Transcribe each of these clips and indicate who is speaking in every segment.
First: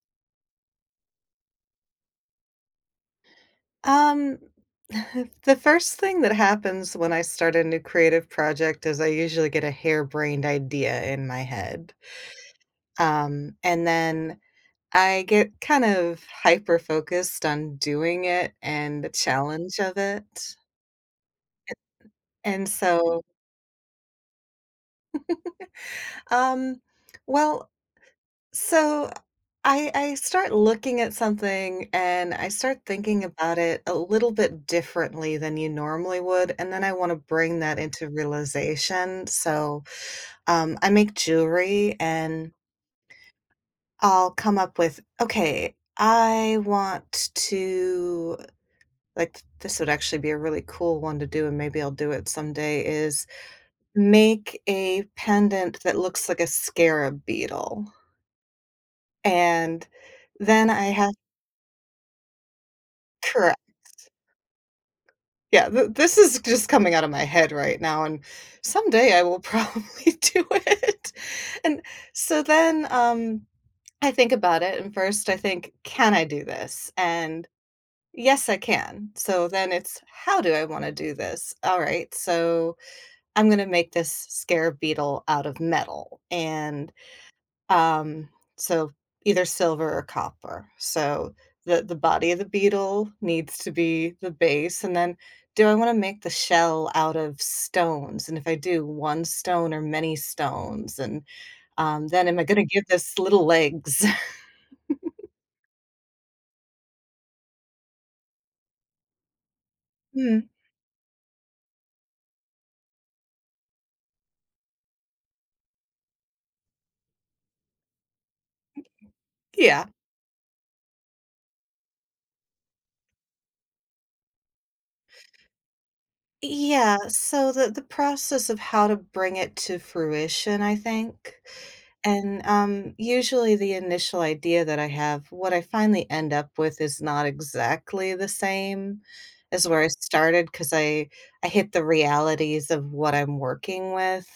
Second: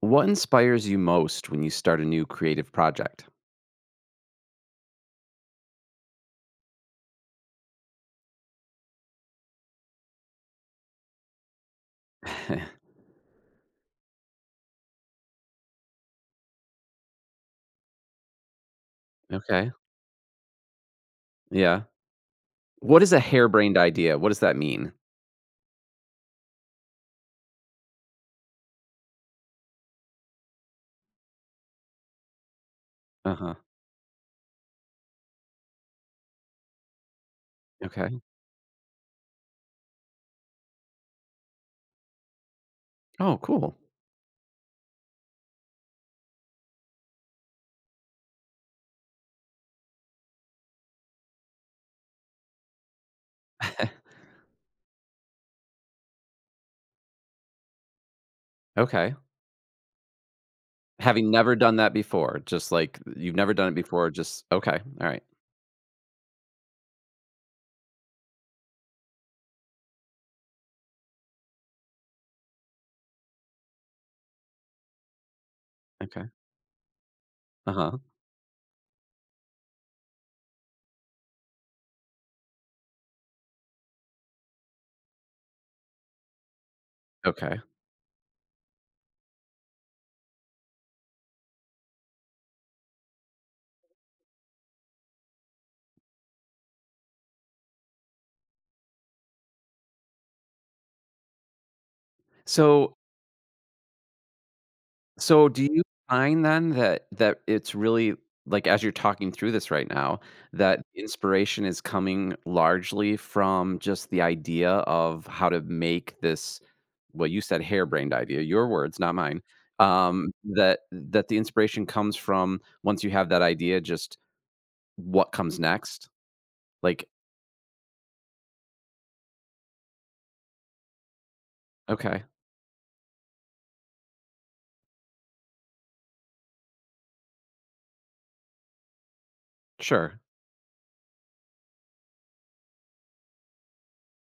Speaker 1: What inspires you most when you start a new creative project?
Speaker 2: Um, the first thing that happens when I start a new creative project is I usually get a harebrained idea in my head. And then I get kind of hyper focused on doing it and the
Speaker 1: Okay.
Speaker 2: challenge of it.
Speaker 1: Yeah.
Speaker 2: And
Speaker 1: What is a
Speaker 2: so,
Speaker 1: harebrained idea? What does that mean?
Speaker 2: um, well, So I start looking at something and I start thinking
Speaker 1: Uh-huh.
Speaker 2: about it a little bit differently than you normally would, and then I want to bring that into
Speaker 1: Okay.
Speaker 2: realization. I make jewelry, and
Speaker 1: Oh, cool.
Speaker 2: I'll come up with, okay, I want to, like, this would actually be a really cool one to do, and maybe I'll do it someday, is make a pendant that looks like a scarab beetle.
Speaker 1: Okay.
Speaker 2: And then I have
Speaker 1: Having never done that before, just like you've never
Speaker 2: sure.
Speaker 1: done it before, just okay. All right.
Speaker 2: Yeah, th this is just coming out of my head right now, and someday I will probably do it. And so then, I think about it, and first I think, "Can I
Speaker 1: Okay.
Speaker 2: do this?" And,
Speaker 1: Uh-huh.
Speaker 2: yes, I can. So then it's, "How do I wanna do this?" Alright, so I'm gonna make this scare beetle out of metal, and
Speaker 1: Okay.
Speaker 2: um, so either silver or copper. So the body of the beetle needs to be the base, and then do I want to make the shell out of stones? And if I do, one stone or many stones? And then am I going to give
Speaker 1: So
Speaker 2: this little legs?
Speaker 1: Do you find then that it's really like, as you're talking through this right now,
Speaker 2: Hmm,
Speaker 1: that inspiration is coming largely from just the idea of how to make this well, you said harebrained idea, your words, not mine,
Speaker 2: yeah.
Speaker 1: that the inspiration comes from once you have that idea, just what comes next?
Speaker 2: Yeah,
Speaker 1: Like,
Speaker 2: so the process of how to bring it to fruition, I think,
Speaker 1: okay,
Speaker 2: and, usually the initial idea that I have, what I finally end up with is not exactly the same as where I
Speaker 1: sure,
Speaker 2: started, because I hit the realities of what I'm working with,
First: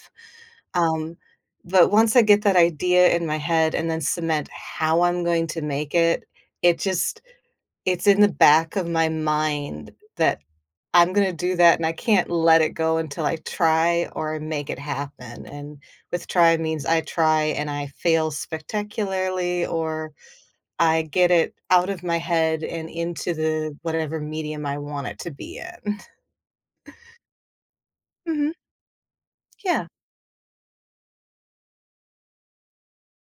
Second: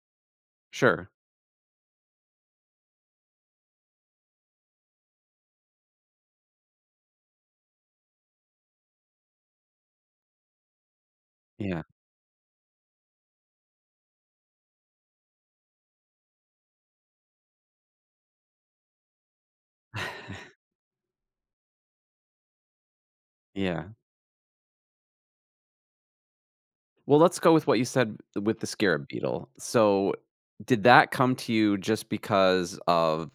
Speaker 1: sure.
Speaker 2: um, but once I get that idea in my head and then cement how I'm going to make it, it just it's in the back of my mind that I'm gonna do that,
Speaker 1: Yeah,
Speaker 2: and I can't let it go until I try or I make it happen, and with try means I try and I fail spectacularly, or I get it out of my head and into the
Speaker 1: yeah.
Speaker 2: whatever medium I want it to be in.
Speaker 1: Well, let's go with what you said
Speaker 2: Mhm,
Speaker 1: with the scarab beetle.
Speaker 2: yeah.
Speaker 1: So, did that come to you just because of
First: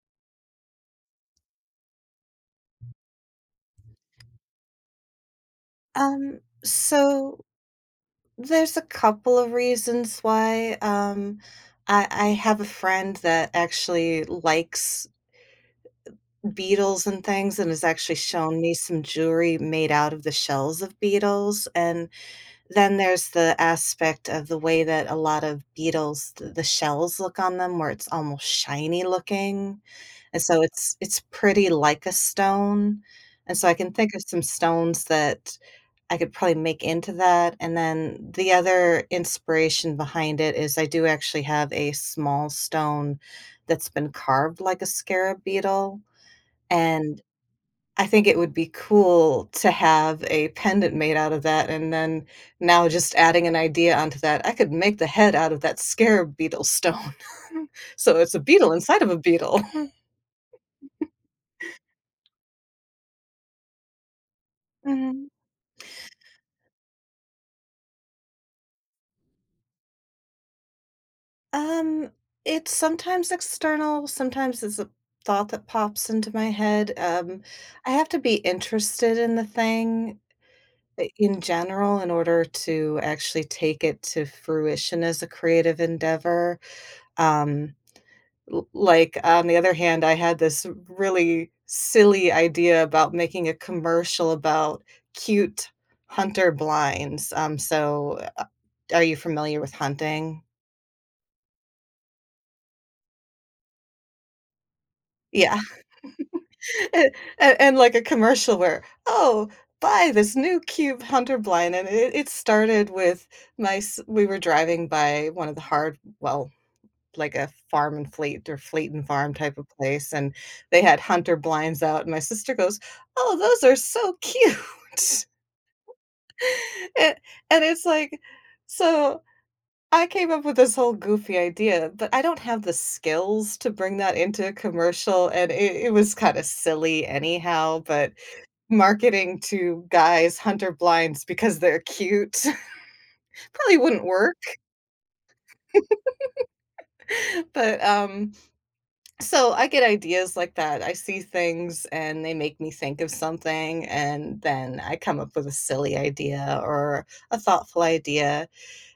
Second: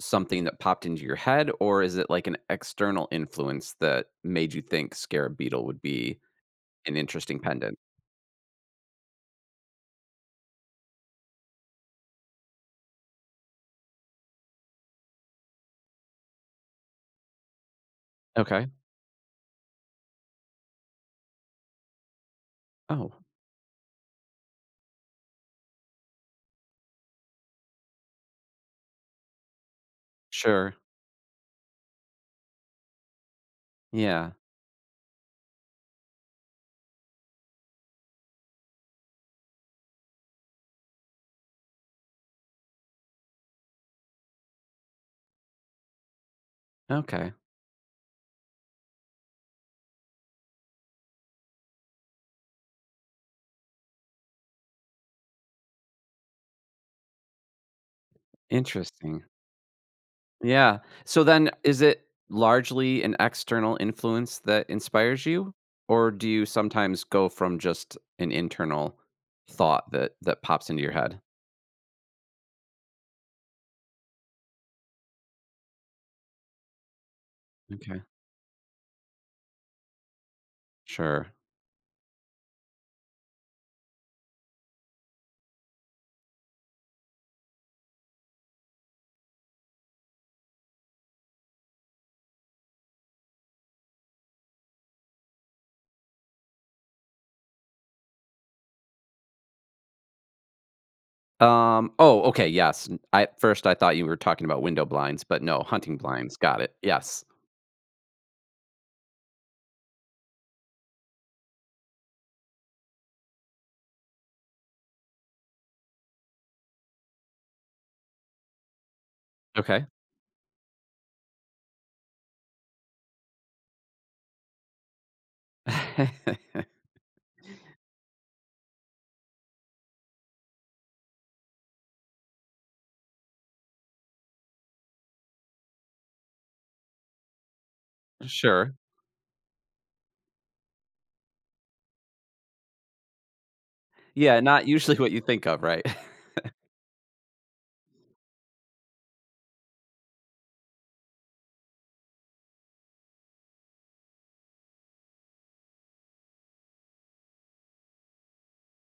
Speaker 1: something that popped into your head, or is it like an external influence that made you think scarab beetle would be
Speaker 2: Um,
Speaker 1: an
Speaker 2: so
Speaker 1: interesting pendant?
Speaker 2: there's a couple of reasons why, um, I have a friend that actually likes beetles and things and has actually shown
Speaker 1: Okay.
Speaker 2: me some jewelry made out of the shells of beetles, and then
Speaker 1: Oh,
Speaker 2: there's the aspect of the way that a lot of beetles, the shells look on them where it's almost shiny looking, and so
Speaker 1: sure.
Speaker 2: it's pretty like a stone, and so I can think of
Speaker 1: Yeah.
Speaker 2: some stones that I could probably make into that, and then the other inspiration behind it is I do actually have a small stone that's been carved like a scarab beetle, and
Speaker 1: Okay.
Speaker 2: I think it would be cool to have a pendant made out of that, and then now just adding an idea onto that, I could make the head out of that scarab beetle stone. So it's a beetle inside of a
Speaker 1: Interesting.
Speaker 2: beetle.
Speaker 1: Yeah. So then, is it largely an external influence that inspires
Speaker 2: Mhm.
Speaker 1: you, or do you sometimes go from just an internal thought that pops into your head?
Speaker 2: Um, it's sometimes external, sometimes it's a thought that pops into my head. I
Speaker 1: Okay.
Speaker 2: have to be interested in the thing I
Speaker 1: Sure.
Speaker 2: in general in order to actually take it to fruition as a creative endeavor. Um L like, on the other hand, I had this really silly idea about making a commercial about cute hunter blinds, so, are you familiar with hunting?
Speaker 1: Oh, okay, yes. N I first, I thought you were talking about window blinds, but no,
Speaker 2: Yeah,
Speaker 1: hunting blinds, got it,
Speaker 2: and
Speaker 1: yes.
Speaker 2: and like, a commercial where, "Oh, buy this new cube hunter blind," and it started with my s we were driving by one of the hard well, like a farm and fleet or fleet and farm type of
Speaker 1: Okay.
Speaker 2: place, and they had hunter blinds out, and my sister goes, "Oh, those are so cute." And and it's like so I came up with this whole goofy idea, but I don't have the skills to bring that into a commercial, and it was kinda silly anyhow, but
Speaker 1: Sure.
Speaker 2: marketing to guys hunter blinds because they're cute probably wouldn't work,
Speaker 1: Yeah, not usually what you think of, right?
Speaker 2: but, so I get ideas like that. I see things and they make me think of something, and then I come up with a silly idea or a thoughtful idea.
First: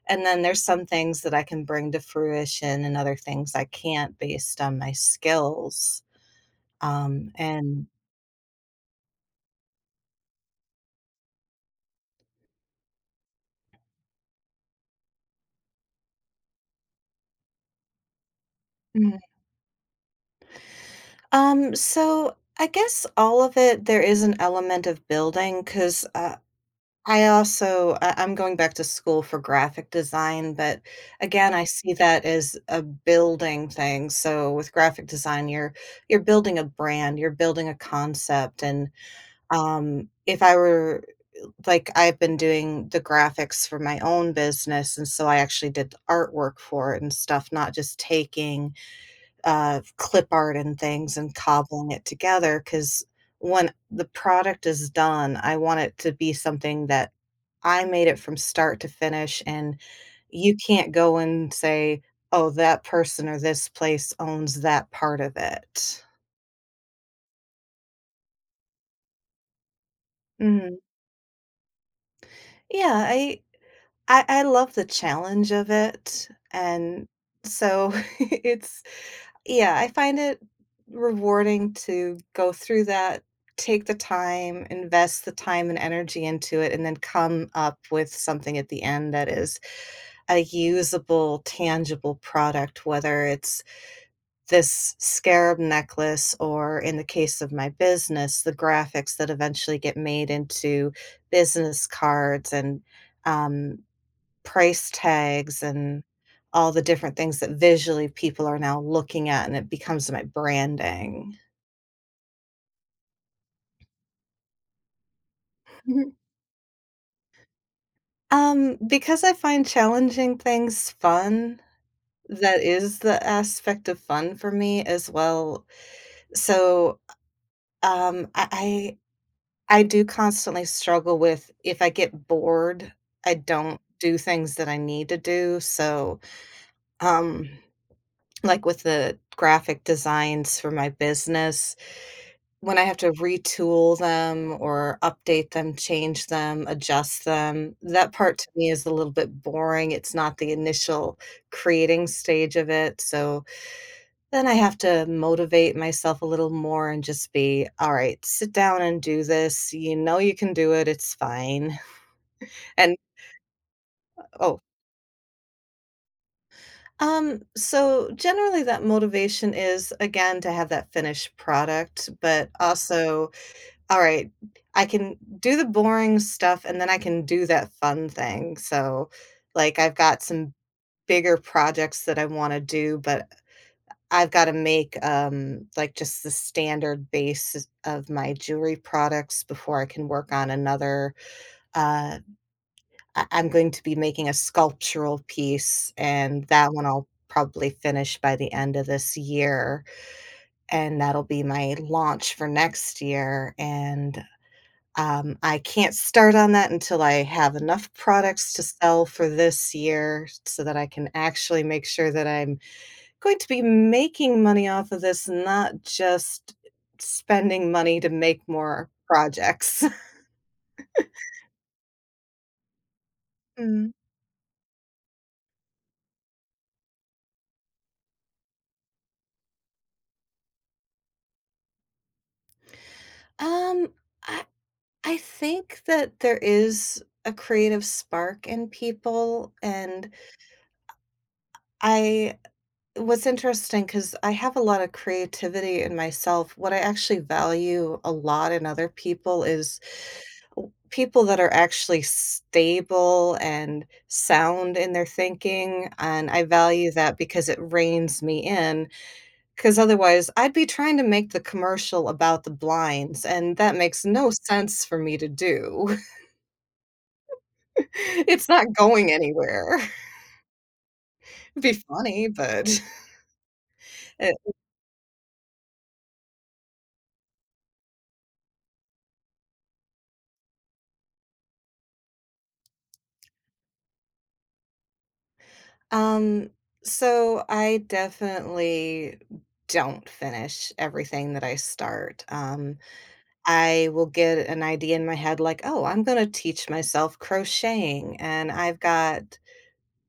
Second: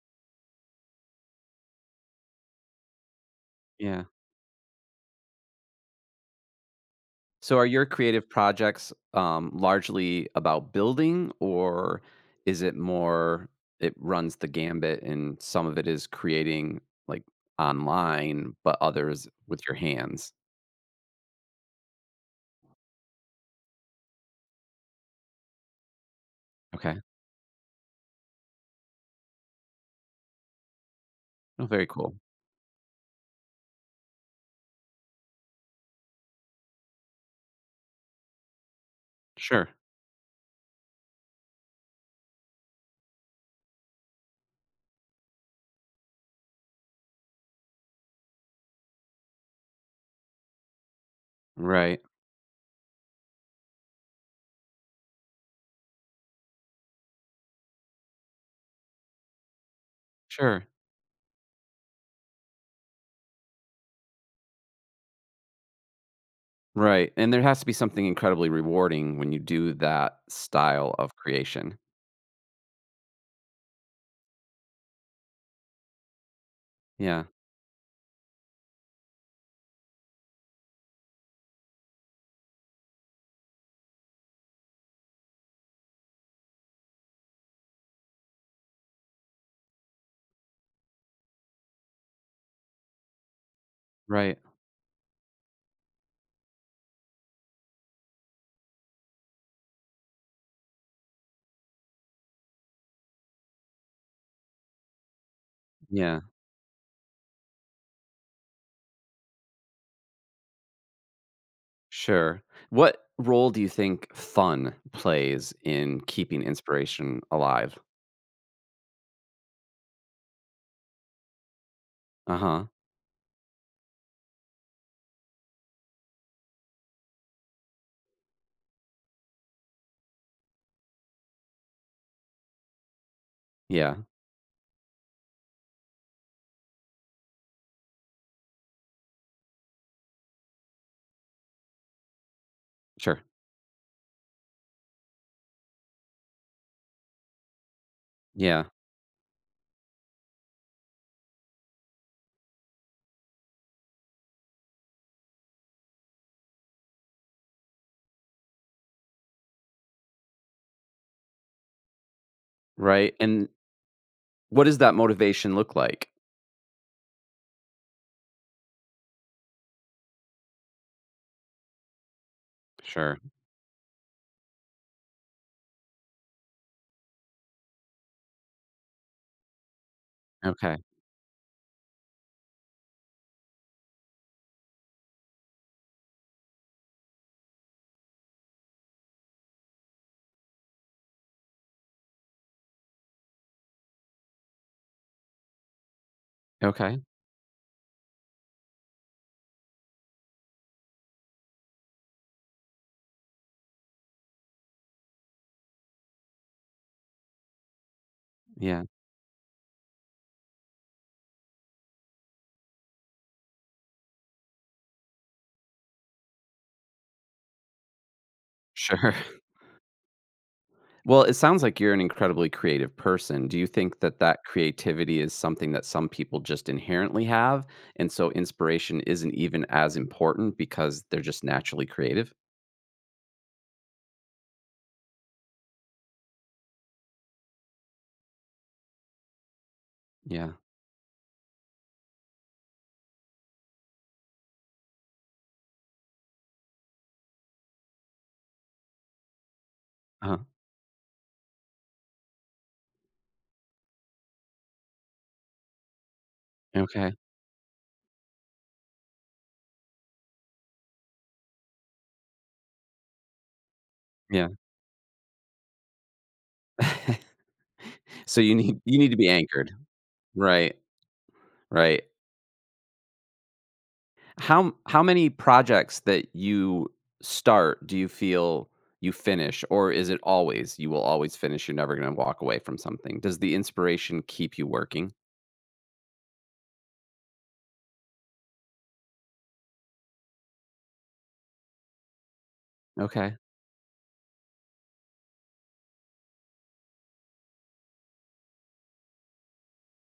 Speaker 2: And then there's some things that I can bring to fruition and other things I
Speaker 1: Yeah.
Speaker 2: can't based on my skills.
Speaker 1: So are your
Speaker 2: And
Speaker 1: creative projects, largely about building, or is it more it runs the gambit and some of it is creating, like, online, but
Speaker 2: Mm.
Speaker 1: others with your hands?
Speaker 2: So I guess all of it, there is an element of building because
Speaker 1: Okay.
Speaker 2: I also I'm going back to school for graphic design, but again, I
Speaker 1: Oh, very
Speaker 2: see
Speaker 1: cool.
Speaker 2: that as a building thing. So with graphic design, you're building a brand, you're building a concept, and
Speaker 1: Sure.
Speaker 2: if I were, like, I've been doing the graphics for my own business, and so I actually did the artwork for it and stuff, not just taking clip art and things and cobbling
Speaker 1: Right.
Speaker 2: it together because when the product is done, I want it to be something that I made it from start to finish, and you
Speaker 1: Sure.
Speaker 2: can't go and say, "Oh, that person or this place owns that part of it."
Speaker 1: Right, and there has to be something incredibly rewarding when you do that
Speaker 2: Mhm.
Speaker 1: style of creation.
Speaker 2: Yeah, I love the challenge of it, and
Speaker 1: Yeah,
Speaker 2: so it's yeah, I find it rewarding to go through that, take the time, invest the time and energy into it, and then come up with something at the end that is a usable, tangible product, whether it's
Speaker 1: right.
Speaker 2: this scarab necklace or, in the case of my business, the graphics that eventually get made into business cards and, um, price tags and
Speaker 1: Yeah,
Speaker 2: all the different things that visually people are now looking at, and it becomes my branding.
Speaker 1: sure. What role do you think fun plays in
Speaker 2: Mhm.
Speaker 1: keeping inspiration alive?
Speaker 2: Because I find challenging things fun, that
Speaker 1: Uh-huh.
Speaker 2: is the aspect of fun for me as well. So, um, I I I do constantly struggle with if I get bored, I don't
Speaker 1: Yeah,
Speaker 2: do things that I need to do, so, um, like with the graphic designs for my business. When I have to
Speaker 1: sure.
Speaker 2: retool them or update them, change them, adjust them, that part to
Speaker 1: Yeah,
Speaker 2: me is a little bit boring, it's not the initial creating stage of it, so then I have to motivate myself a little more and just be, "Alright, sit down and do this, you know you can do it, it's fine." And
Speaker 1: right, and
Speaker 2: oh,
Speaker 1: what does that motivation look like?
Speaker 2: so generally that motivation is, again, to have that finished product, but
Speaker 1: Sure.
Speaker 2: also alright, I can do the boring stuff and then I can do that fun thing, so, like, I've got some
Speaker 1: Okay.
Speaker 2: bigger projects that I wanna do, but I've gotta make, like, just the standard base of my jewelry products before I can work on another, uh, I'm going to be making a sculptural piece, and that one
Speaker 1: Okay.
Speaker 2: I'll probably finish by the end of this year, and that'll be my launch for next year, and I can't start on that until I have enough products to
Speaker 1: Yeah,
Speaker 2: sell for this year so that I can actually make sure that I'm going to be making money off of this, not just spending money to make more
Speaker 1: sure.
Speaker 2: projects.
Speaker 1: Well, it sounds like you're an incredibly creative person. Do you
Speaker 2: Mm.
Speaker 1: think that creativity is something that some people just inherently have, and so inspiration isn't even as important because they're just naturally creative?
Speaker 2: Um, I I think that there is a creative spark in people, and
Speaker 1: Yeah.
Speaker 2: I what's interesting, because I have a lot of creativity in myself, what I actually value a lot in other people is
Speaker 1: Uh-huh.
Speaker 2: w people that are actually stable and sound in their thinking, and I value
Speaker 1: Okay.
Speaker 2: that because it reins me in. Because otherwise, I'd be trying to make the commercial about the blinds, and that makes no
Speaker 1: Yeah.
Speaker 2: sense for me to do.
Speaker 1: So
Speaker 2: It's
Speaker 1: you
Speaker 2: not
Speaker 1: need you need
Speaker 2: going
Speaker 1: to be anchored.
Speaker 2: anywhere.
Speaker 1: Right.
Speaker 2: It'd be
Speaker 1: Right.
Speaker 2: funny, but
Speaker 1: How how many projects that you start do you feel you finish, or is it always you will always finish you're never going to walk away from something? Does the inspiration keep you working?
Speaker 2: Um, so I definitely don't finish everything that I start.
Speaker 1: Okay.
Speaker 2: I will get an idea in my head like, "Oh, I'm gonna teach myself crocheting," and I've got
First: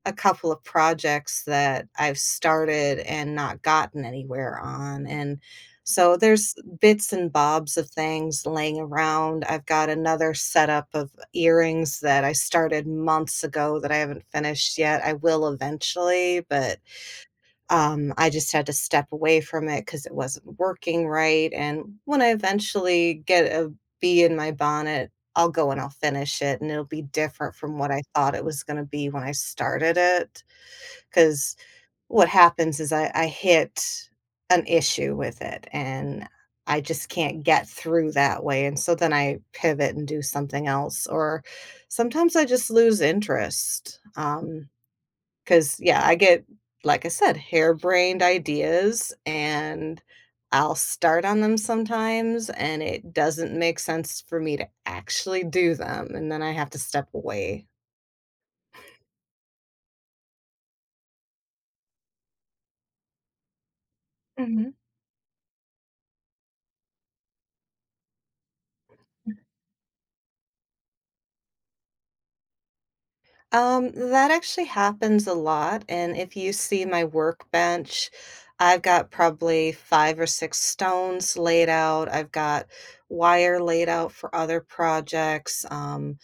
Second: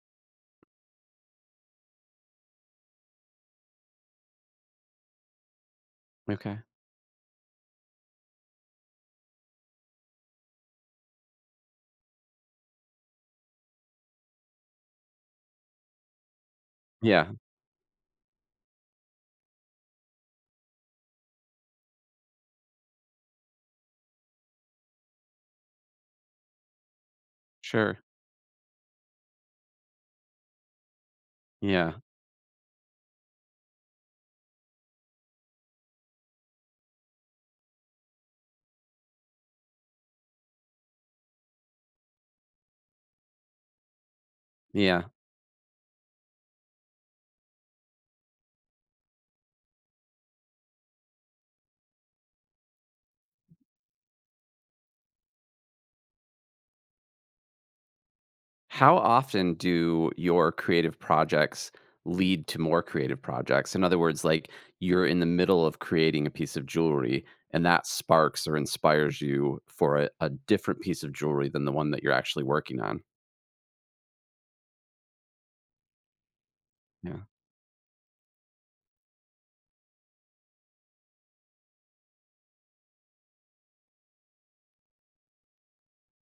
Speaker 2: a couple of projects that I've started and not gotten anywhere on. And so there's
Speaker 1: Okay.
Speaker 2: bits and bobs of things laying around. I've got another setup of earrings that I started months ago that I haven't finished yet. I will eventually, but
Speaker 1: Yeah.
Speaker 2: I just had to step away from it because it wasn't working right. And when I eventually get a bee in my bonnet, I'll go and I'll finish it, and it'll be different from what
Speaker 1: Sure.
Speaker 2: I thought it was going to be when I started it. 'Cause
Speaker 1: Yeah.
Speaker 2: what happens is I hit an issue with it, and I just can't get through that way, and so then I pivot and do something else, or sometimes I just lose interest.
Speaker 1: Yeah.
Speaker 2: Because yeah, I get, like I said, harebrained ideas, and I'll start on them sometimes, and it doesn't make sense for me to actually do them, and then I have to step away.
Speaker 1: How often do your creative projects lead to more creative projects? In other words, like you're in the middle of creating a piece of jewelry and that sparks or inspires you for a different piece of jewelry than the one that you're actually working on.
Speaker 2: That actually happens a lot, and if you see my
Speaker 1: Yeah.
Speaker 2: workbench, I've got probably 5 or 6 stones laid out, I've got wire laid out for other projects,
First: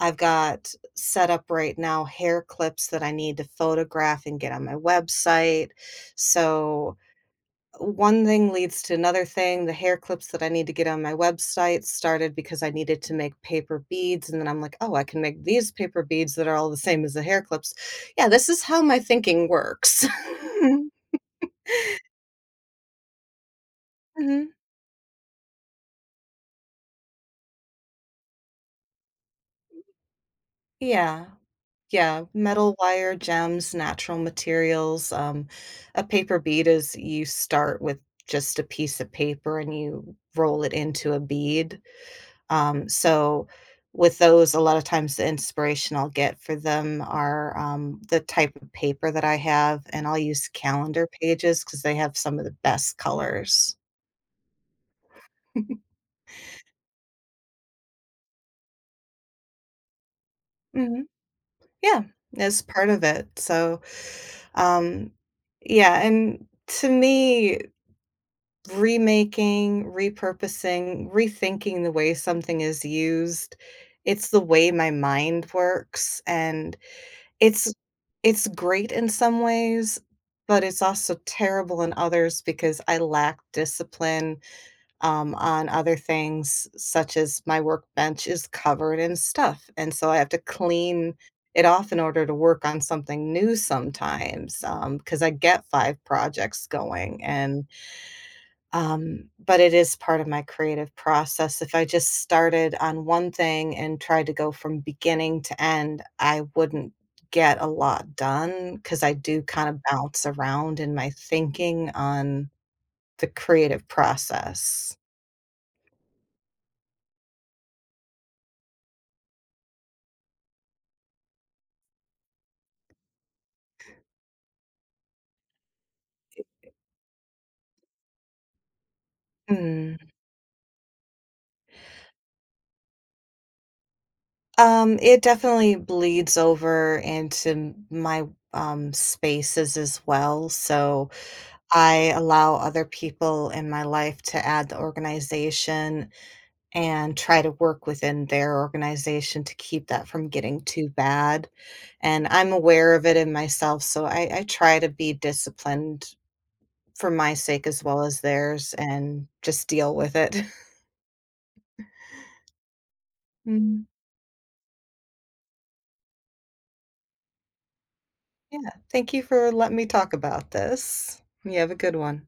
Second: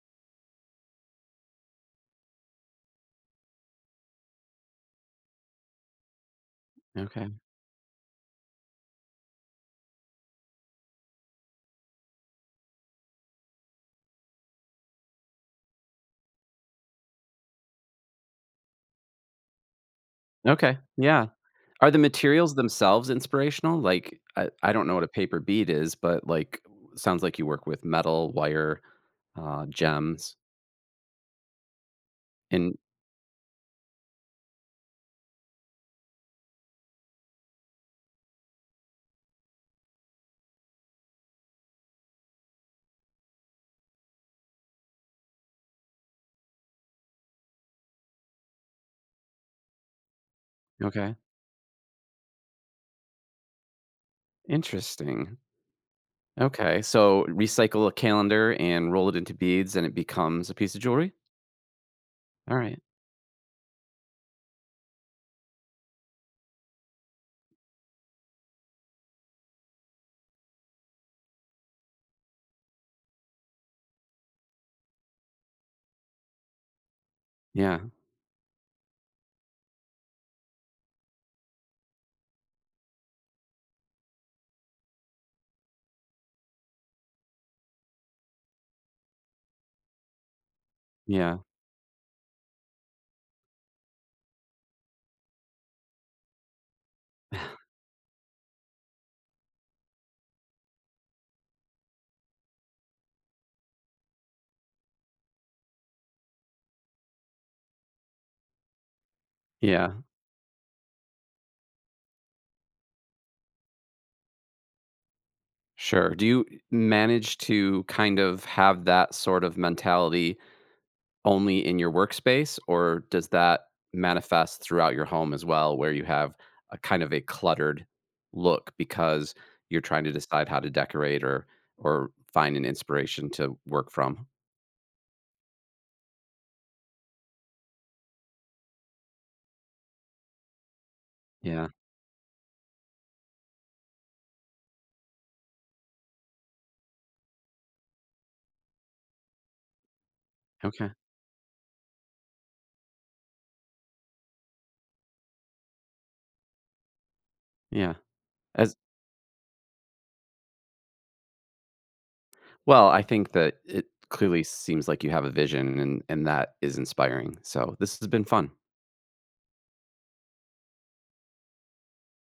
Speaker 2: I've got set up right now hair clips that I need to photograph and get on my website, so
Speaker 1: Okay.
Speaker 2: one thing leads to another thing. The hair clips that I need to get on my website started because I needed to make paper beads, and then I'm like, "Oh, I can make these paper beads that are all the same as the hair clips." Yeah, this is how my thinking works.
Speaker 1: Okay. Yeah. Are the materials themselves inspirational? Like, I,
Speaker 2: Mhm.
Speaker 1: I don't know what a paper bead is, but like, sounds like you work with metal, wire, gems.
Speaker 2: Yeah. Yeah, metal
Speaker 1: And
Speaker 2: wire, gems, natural materials, a paper bead is you start with just a piece of paper and you roll it into a bead. Um, so with those, a lot of times the inspiration I'll get for them are the type of paper that I have, and I'll use calendar
Speaker 1: okay,
Speaker 2: pages because they have some of the best colors.
Speaker 1: interesting. Okay, so recycle a calendar and roll it into beads and it becomes a piece of
Speaker 2: Hmm
Speaker 1: jewelry?
Speaker 2: Yeah,
Speaker 1: All
Speaker 2: as
Speaker 1: right.
Speaker 2: part of it. So, um, yeah, and to me, remaking, repurposing, rethinking the way something is used, it's the way my mind works. And it's
Speaker 1: Yeah.
Speaker 2: great in some ways, but it's also terrible in others because I lack discipline, on other things, such as my workbench is covered in stuff, and so I have to clean
Speaker 1: Yeah.
Speaker 2: it off in order to work on something new sometimes, because I get 5 projects going, and but it is part of my creative process. If I just started on one thing and tried to go from beginning to end, I wouldn't get a lot done because I do kind of
Speaker 1: Yeah.
Speaker 2: bounce around in my thinking on the creative process.
Speaker 1: Sure. Do you manage to kind of have that sort of mentality only in your workspace, or does that manifest throughout your home as well, where you have a kind of a cluttered look because you're
Speaker 2: Mm.
Speaker 1: trying to decide how to decorate or find an inspiration to work from?
Speaker 2: It definitely bleeds over into my spaces as well. So
Speaker 1: Yeah.
Speaker 2: I allow other people in my life to add the organization and try to work within their organization to keep that from getting too
Speaker 1: Okay.
Speaker 2: bad. And I'm aware of it in myself, so I try to be disciplined for my sake as
Speaker 1: Yeah.
Speaker 2: well as theirs
Speaker 1: As
Speaker 2: and just deal with it.
Speaker 1: Well, I think that it
Speaker 2: Mm,
Speaker 1: clearly seems like you have a vision and that is inspiring. So, this has been fun.
Speaker 2: yeah, thank you for letting me talk about this. You have a good one.